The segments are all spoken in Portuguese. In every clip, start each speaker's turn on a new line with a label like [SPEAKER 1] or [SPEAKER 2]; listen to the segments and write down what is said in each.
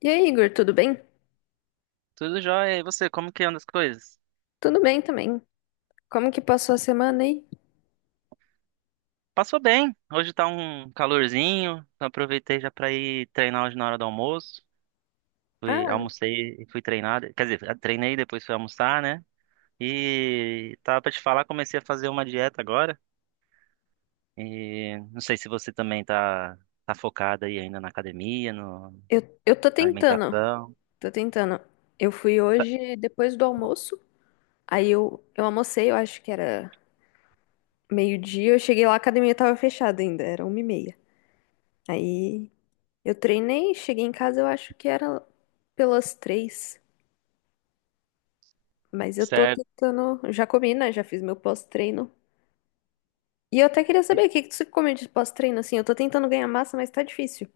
[SPEAKER 1] E aí, Igor, tudo bem?
[SPEAKER 2] Tudo jóia. E você, como que anda as coisas?
[SPEAKER 1] Tudo bem também. Como que passou a semana aí?
[SPEAKER 2] Passou bem. Hoje tá um calorzinho. Então aproveitei já pra ir treinar hoje na hora do almoço. Fui,
[SPEAKER 1] Ah,
[SPEAKER 2] almocei e fui treinar. Quer dizer, treinei depois fui almoçar, né? E tava pra te falar, comecei a fazer uma dieta agora. E não sei se você também tá, tá focada aí ainda na academia, no,
[SPEAKER 1] eu tô
[SPEAKER 2] na
[SPEAKER 1] tentando,
[SPEAKER 2] alimentação.
[SPEAKER 1] tô tentando. Eu fui hoje depois do almoço, aí eu almocei, eu acho que era meio-dia, eu cheguei lá, a academia tava fechada ainda, era 1h30. Aí eu treinei, cheguei em casa, eu acho que era pelas três, mas eu tô
[SPEAKER 2] Certo.
[SPEAKER 1] tentando, já comi, né, já fiz meu pós-treino. E eu até queria
[SPEAKER 2] E-
[SPEAKER 1] saber, o que que você come de pós-treino, assim, eu tô tentando ganhar massa, mas tá difícil.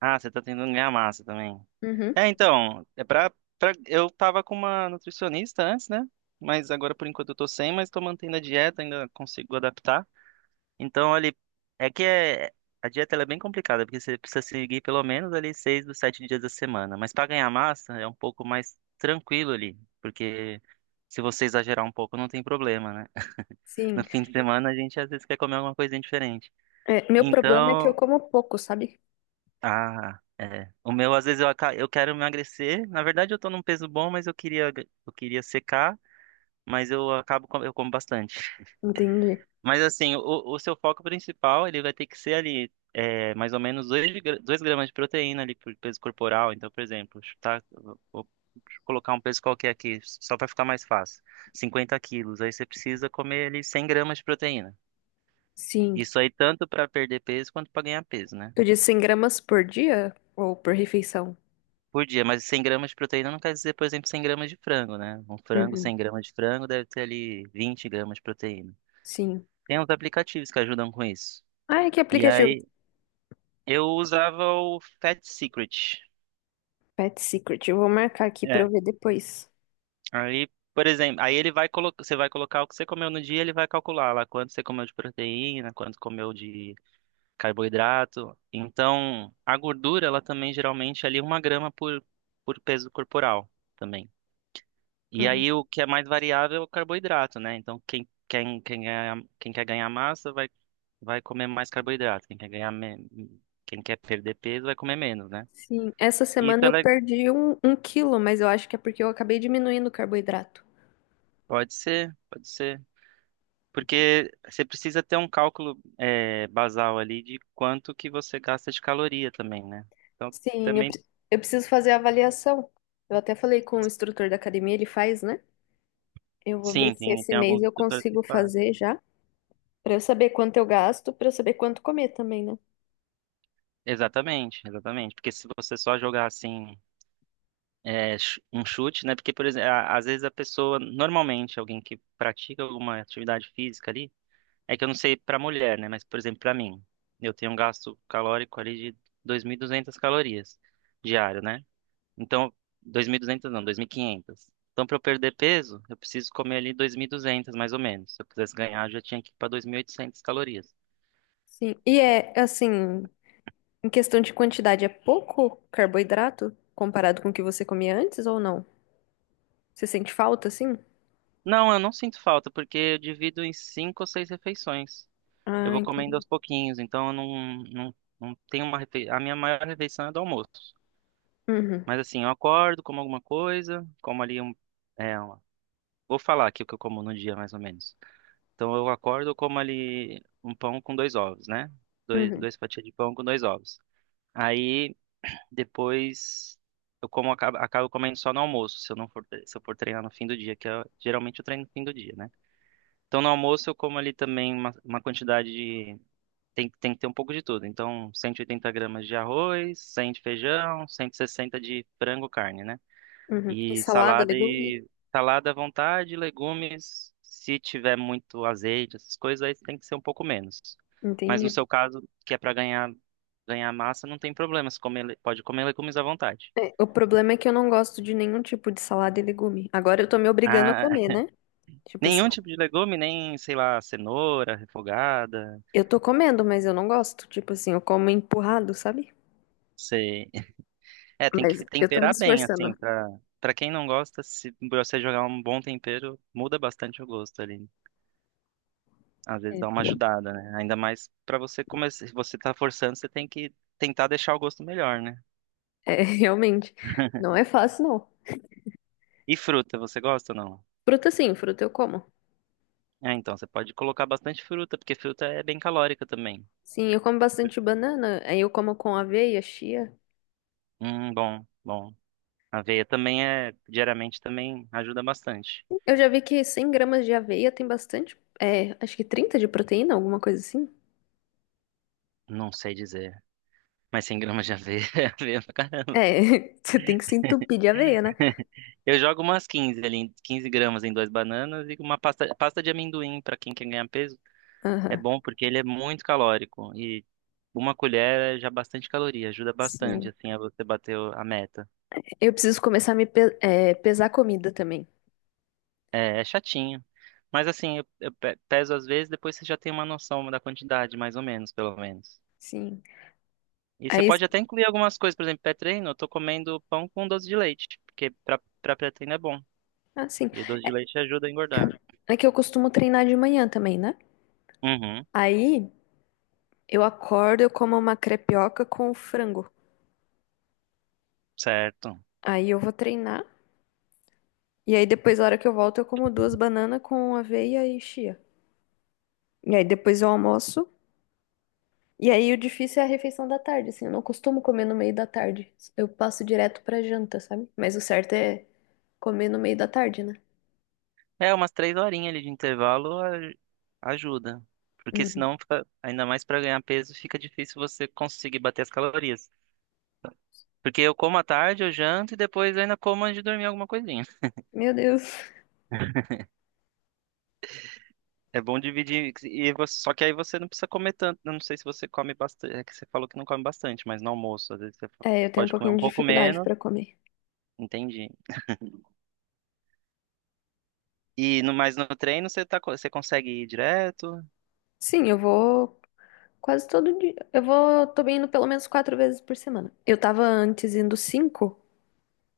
[SPEAKER 2] Ah, você tá tentando ganhar massa também.
[SPEAKER 1] Uhum.
[SPEAKER 2] É, então, é pra, eu tava com uma nutricionista antes, né? Mas agora por enquanto eu tô sem, mas tô mantendo a dieta, ainda consigo adaptar. Então, ali, é que é, a dieta ela é bem complicada, porque você precisa seguir pelo menos ali seis dos sete dias da semana. Mas pra ganhar massa é um pouco mais tranquilo ali, porque se você exagerar um pouco não tem problema, né?
[SPEAKER 1] Sim.
[SPEAKER 2] No fim de semana a gente às vezes quer comer alguma coisinha diferente.
[SPEAKER 1] É, meu problema é que eu
[SPEAKER 2] Então,
[SPEAKER 1] como pouco, sabe?
[SPEAKER 2] ah, é. O meu, às vezes, eu quero emagrecer. Na verdade, eu tô num peso bom, mas eu queria secar, mas eu acabo, eu como bastante.
[SPEAKER 1] Entendi.
[SPEAKER 2] Mas, assim, o seu foco principal, ele vai ter que ser ali, é, mais ou menos 2 gramas de proteína ali por peso corporal. Então, por exemplo, chutar, vou colocar um peso qualquer aqui, só para ficar mais fácil. 50 quilos. Aí você precisa comer ali 100 gramas de proteína.
[SPEAKER 1] Sim.
[SPEAKER 2] Isso aí tanto para perder peso quanto para ganhar peso, né?
[SPEAKER 1] Tu disse 100 gramas por dia ou por refeição?
[SPEAKER 2] Por dia, mas 100 gramas de proteína não quer dizer, por exemplo, 100 gramas de frango, né? Um frango,
[SPEAKER 1] Uhum.
[SPEAKER 2] 100 gramas de frango deve ter ali 20 gramas de proteína.
[SPEAKER 1] Sim.
[SPEAKER 2] Tem uns aplicativos que ajudam com isso.
[SPEAKER 1] Ai, que
[SPEAKER 2] E
[SPEAKER 1] aplicativo.
[SPEAKER 2] aí, eu usava o Fat Secret.
[SPEAKER 1] Pet Secret. Eu vou marcar aqui pra eu
[SPEAKER 2] É.
[SPEAKER 1] ver depois.
[SPEAKER 2] Aí, por exemplo, aí ele vai colocar, você vai colocar o que você comeu no dia, ele vai calcular lá quanto você comeu de proteína, quanto comeu de carboidrato. Então, a gordura, ela também geralmente é ali uma grama por peso corporal. Também. E
[SPEAKER 1] Ah,
[SPEAKER 2] aí o que é mais variável é o carboidrato, né? Então quem quer ganhar massa vai, vai comer mais carboidrato. Quem quer perder peso vai comer menos, né?
[SPEAKER 1] sim. Essa
[SPEAKER 2] E isso
[SPEAKER 1] semana
[SPEAKER 2] é
[SPEAKER 1] eu
[SPEAKER 2] le-
[SPEAKER 1] perdi um quilo, mas eu acho que é porque eu acabei diminuindo o carboidrato.
[SPEAKER 2] Pode ser, pode ser. Porque você precisa ter um cálculo é, basal ali de quanto que você gasta de caloria também, né? Então
[SPEAKER 1] Sim,
[SPEAKER 2] também
[SPEAKER 1] eu preciso fazer a avaliação. Eu até falei com o instrutor da academia, ele faz, né? Eu vou ver
[SPEAKER 2] sim,
[SPEAKER 1] se
[SPEAKER 2] tem,
[SPEAKER 1] esse
[SPEAKER 2] tem
[SPEAKER 1] mês
[SPEAKER 2] alguns
[SPEAKER 1] eu
[SPEAKER 2] instrutores que
[SPEAKER 1] consigo
[SPEAKER 2] fazem.
[SPEAKER 1] fazer já. Pra eu saber quanto eu gasto, pra eu saber quanto comer também, né?
[SPEAKER 2] Exatamente, exatamente. Porque se você só jogar assim é, um chute, né? Porque, por exemplo, às vezes a pessoa, normalmente, alguém que pratica alguma atividade física ali, é que eu não sei para mulher, né? Mas, por exemplo, para mim, eu tenho um gasto calórico ali de 2.200 calorias diário, né? Então, 2.200 não, 2.500. Então, para eu perder peso, eu preciso comer ali 2.200, mais ou menos. Se eu quisesse ganhar, eu já tinha que ir para 2.800 calorias.
[SPEAKER 1] Sim. E é assim, em questão de quantidade, é pouco carboidrato comparado com o que você comia antes ou não? Você sente falta, assim?
[SPEAKER 2] Não, eu não sinto falta, porque eu divido em cinco ou seis refeições. Eu
[SPEAKER 1] Ah,
[SPEAKER 2] vou comendo
[SPEAKER 1] entendi.
[SPEAKER 2] aos pouquinhos, então eu não tenho uma A minha maior refeição é do almoço.
[SPEAKER 1] Uhum,
[SPEAKER 2] Mas assim, eu acordo, como alguma coisa, como ali um. É, uma- Vou falar aqui o que eu como no dia, mais ou menos. Então eu acordo, eu como ali um pão com dois ovos, né? Dois,
[SPEAKER 1] uhum,
[SPEAKER 2] dois fatias de pão com dois ovos. Aí depois eu como acabo comendo só no almoço, se eu não for, se eu for treinar no fim do dia, que eu, geralmente eu treino no fim do dia, né? Então no almoço eu como ali também uma quantidade de tem que ter um pouco de tudo. Então, 180 gramas de arroz, 100 de feijão, 160 de frango, carne, né?
[SPEAKER 1] uhum. E
[SPEAKER 2] E
[SPEAKER 1] salada,
[SPEAKER 2] salada
[SPEAKER 1] legume?
[SPEAKER 2] e salada à vontade, legumes. Se tiver muito azeite, essas coisas, aí tem que ser um pouco menos. Mas no
[SPEAKER 1] Entendi.
[SPEAKER 2] seu caso, que é para ganhar massa, não tem problema. Você come pode comer legumes à vontade.
[SPEAKER 1] É, o problema é que eu não gosto de nenhum tipo de salada e legume. Agora eu tô me obrigando a
[SPEAKER 2] Ah,
[SPEAKER 1] comer, né? Tipo assim,
[SPEAKER 2] nenhum tipo de legume, nem, sei lá, cenoura refogada.
[SPEAKER 1] eu tô comendo, mas eu não gosto. Tipo assim, eu como empurrado, sabe?
[SPEAKER 2] Sei. É, tem
[SPEAKER 1] Mas
[SPEAKER 2] que
[SPEAKER 1] eu tô me
[SPEAKER 2] temperar bem,
[SPEAKER 1] esforçando.
[SPEAKER 2] assim, pra, pra quem não gosta, se você jogar um bom tempero, muda bastante o gosto ali. Às vezes
[SPEAKER 1] É,
[SPEAKER 2] dá uma ajudada, né? Ainda mais pra você começar, se você tá forçando, você tem que tentar deixar o gosto melhor, né?
[SPEAKER 1] é, realmente, não é fácil, não.
[SPEAKER 2] E fruta, você gosta ou não?
[SPEAKER 1] Fruta sim, fruta eu como.
[SPEAKER 2] É, então, você pode colocar bastante fruta, porque fruta é bem calórica também.
[SPEAKER 1] Sim, eu como bastante banana, aí eu como com aveia, chia.
[SPEAKER 2] Bom, bom. Aveia também é, diariamente também ajuda bastante.
[SPEAKER 1] Eu já vi que 100 gramas de aveia tem bastante, é, acho que 30 de proteína, alguma coisa assim.
[SPEAKER 2] Não sei dizer, mas 100 gramas de aveia é aveia pra
[SPEAKER 1] É,
[SPEAKER 2] caramba.
[SPEAKER 1] você tem que se entupir de aveia, né?
[SPEAKER 2] Eu jogo umas 15 ali, 15 gramas em duas bananas e uma pasta, pasta de amendoim para quem quer ganhar peso. É
[SPEAKER 1] Aham,
[SPEAKER 2] bom porque ele é muito calórico e uma colher é já bastante caloria, ajuda bastante
[SPEAKER 1] sim.
[SPEAKER 2] assim a você bater a meta.
[SPEAKER 1] Eu preciso começar a pesar comida também.
[SPEAKER 2] É, é chatinho, mas assim, eu, peso às vezes, depois você já tem uma noção da quantidade, mais ou menos, pelo menos.
[SPEAKER 1] Sim.
[SPEAKER 2] E você
[SPEAKER 1] Aí,
[SPEAKER 2] pode até incluir algumas coisas, por exemplo, pré-treino, eu tô comendo pão com doce de leite, porque para pré-treino é bom.
[SPEAKER 1] ah, sim.
[SPEAKER 2] E o doce de leite ajuda a engordar.
[SPEAKER 1] É que eu costumo treinar de manhã também, né?
[SPEAKER 2] Uhum,
[SPEAKER 1] Aí eu acordo, eu como uma crepioca com frango.
[SPEAKER 2] certo.
[SPEAKER 1] Aí eu vou treinar. E aí depois, na hora que eu volto, eu como duas bananas com aveia e chia. E aí depois eu almoço. E aí o difícil é a refeição da tarde, assim, eu não costumo comer no meio da tarde. Eu passo direto pra janta, sabe? Mas o certo é comer no meio da tarde, né?
[SPEAKER 2] É, umas três horinhas ali de ajuda. Porque
[SPEAKER 1] Uhum.
[SPEAKER 2] senão, fica, ainda mais para ganhar peso, fica difícil você conseguir bater as calorias. Porque eu como à tarde, eu janto e depois eu ainda como antes de dormir alguma coisinha.
[SPEAKER 1] Meu Deus.
[SPEAKER 2] É bom dividir, só que aí você não precisa comer tanto. Eu não sei se você come bastante, é que você falou que não come bastante, mas no almoço, às vezes
[SPEAKER 1] É, eu tenho um
[SPEAKER 2] pode comer
[SPEAKER 1] pouquinho
[SPEAKER 2] um
[SPEAKER 1] de
[SPEAKER 2] pouco
[SPEAKER 1] dificuldade
[SPEAKER 2] menos,
[SPEAKER 1] pra comer.
[SPEAKER 2] entendi. E no, mas no treino você tá, você consegue ir direto,
[SPEAKER 1] Sim, eu vou quase todo dia. Eu vou, tô indo pelo menos 4 vezes por semana. Eu tava antes indo 5,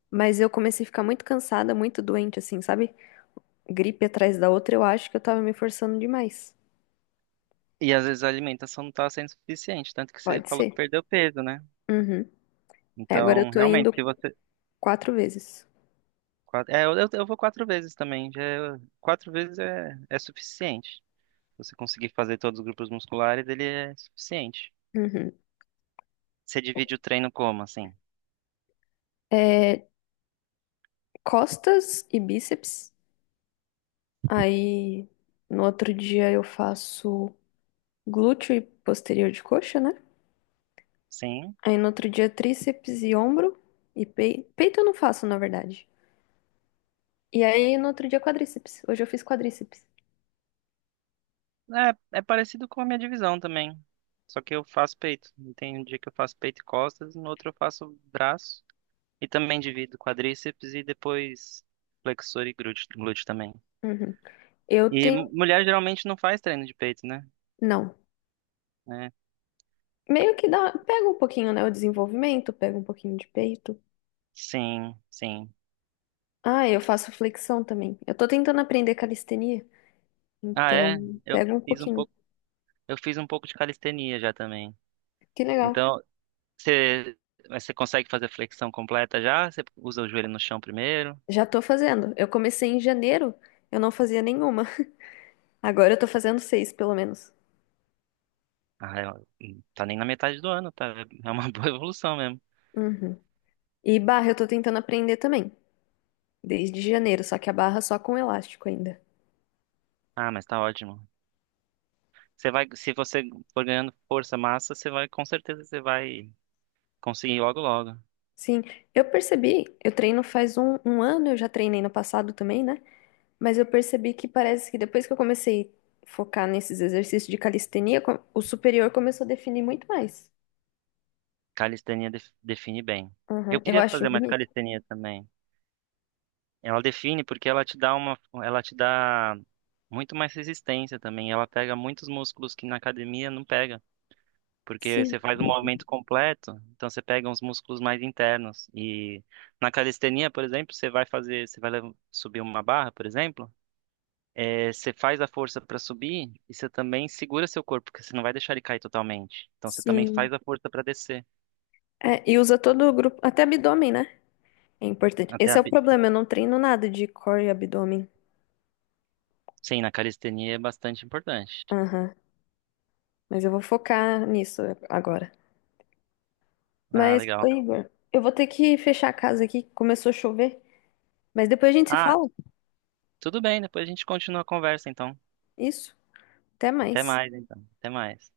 [SPEAKER 1] mas eu comecei a ficar muito cansada, muito doente, assim, sabe? Gripe atrás da outra, eu acho que eu tava me forçando demais.
[SPEAKER 2] e às vezes a alimentação não tá sendo suficiente, tanto que você
[SPEAKER 1] Pode
[SPEAKER 2] falou que
[SPEAKER 1] ser.
[SPEAKER 2] perdeu peso, né?
[SPEAKER 1] Uhum. É, agora eu
[SPEAKER 2] Então,
[SPEAKER 1] tô
[SPEAKER 2] realmente,
[SPEAKER 1] indo
[SPEAKER 2] se você.
[SPEAKER 1] 4 vezes.
[SPEAKER 2] É, eu vou quatro vezes também. Já, quatro vezes é, é suficiente. Se você conseguir fazer todos os grupos musculares, ele é suficiente.
[SPEAKER 1] Uhum.
[SPEAKER 2] Você divide o treino como, assim?
[SPEAKER 1] É, costas e bíceps. Aí no outro dia eu faço glúteo e posterior de coxa, né?
[SPEAKER 2] Sim.
[SPEAKER 1] Aí no outro dia tríceps e ombro e peito eu não faço, na verdade. E aí no outro dia quadríceps. Hoje eu fiz quadríceps.
[SPEAKER 2] É, é parecido com a minha divisão também. Só que eu faço peito. Tem um dia que eu faço peito e costas, no outro eu faço braço. E também divido quadríceps e depois flexor e glúteo também.
[SPEAKER 1] Uhum. Eu
[SPEAKER 2] E
[SPEAKER 1] tenho,
[SPEAKER 2] mulher geralmente não faz treino de peito, né?
[SPEAKER 1] não.
[SPEAKER 2] É,
[SPEAKER 1] Meio que dá, pega um pouquinho, né, o desenvolvimento, pega um pouquinho de peito.
[SPEAKER 2] sim.
[SPEAKER 1] Ah, eu faço flexão também. Eu tô tentando aprender calistenia,
[SPEAKER 2] Ah, é?
[SPEAKER 1] então
[SPEAKER 2] Eu
[SPEAKER 1] pega um
[SPEAKER 2] fiz um
[SPEAKER 1] pouquinho.
[SPEAKER 2] pouco, eu fiz um pouco de calistenia já também.
[SPEAKER 1] Que legal.
[SPEAKER 2] Então, você, mas você consegue fazer flexão completa já? Você usa o joelho no chão primeiro?
[SPEAKER 1] Já tô fazendo. Eu comecei em janeiro, eu não fazia nenhuma. Agora eu tô fazendo 6, pelo menos.
[SPEAKER 2] Ah, tá nem na metade do ano, tá? É uma boa evolução mesmo.
[SPEAKER 1] Uhum. E barra eu tô tentando aprender também, desde janeiro, só que a barra só com elástico ainda.
[SPEAKER 2] Ah, mas tá ótimo. Você vai, se você for ganhando força, massa, você vai, com certeza você vai conseguir logo logo.
[SPEAKER 1] Sim, eu percebi, eu treino faz um ano, eu já treinei no passado também, né? Mas eu percebi que parece que depois que eu comecei a focar nesses exercícios de calistenia, o superior começou a definir muito mais.
[SPEAKER 2] Define bem. Eu
[SPEAKER 1] Uhum. Eu
[SPEAKER 2] queria
[SPEAKER 1] acho
[SPEAKER 2] fazer mais
[SPEAKER 1] bonito.
[SPEAKER 2] calistenia também. Ela define porque ela te dá uma, Ela te dá muito mais resistência também. Ela pega muitos músculos que na academia não pega, porque
[SPEAKER 1] Sim,
[SPEAKER 2] você faz um movimento completo, então você pega uns músculos mais internos. E na calistenia, por exemplo, você vai fazer, subir uma barra, por exemplo, você faz a força para subir e você também segura seu corpo, porque você não vai deixar ele cair totalmente. Então você também
[SPEAKER 1] sim.
[SPEAKER 2] faz a força para descer.
[SPEAKER 1] É, e usa todo o grupo, até abdômen, né? É importante.
[SPEAKER 2] Até
[SPEAKER 1] Esse
[SPEAKER 2] a,
[SPEAKER 1] é o
[SPEAKER 2] bi-
[SPEAKER 1] problema, eu não treino nada de core e abdômen.
[SPEAKER 2] sim, na calistenia é bastante importante.
[SPEAKER 1] Aham. Mas eu vou focar nisso agora.
[SPEAKER 2] Ah,
[SPEAKER 1] Mas, ô
[SPEAKER 2] legal.
[SPEAKER 1] Igor, eu vou ter que fechar a casa aqui, começou a chover. Mas depois a gente se
[SPEAKER 2] ah
[SPEAKER 1] fala.
[SPEAKER 2] Tudo bem, depois a gente continua a conversa, então.
[SPEAKER 1] Isso. Até
[SPEAKER 2] Até
[SPEAKER 1] mais.
[SPEAKER 2] mais, então. Até mais.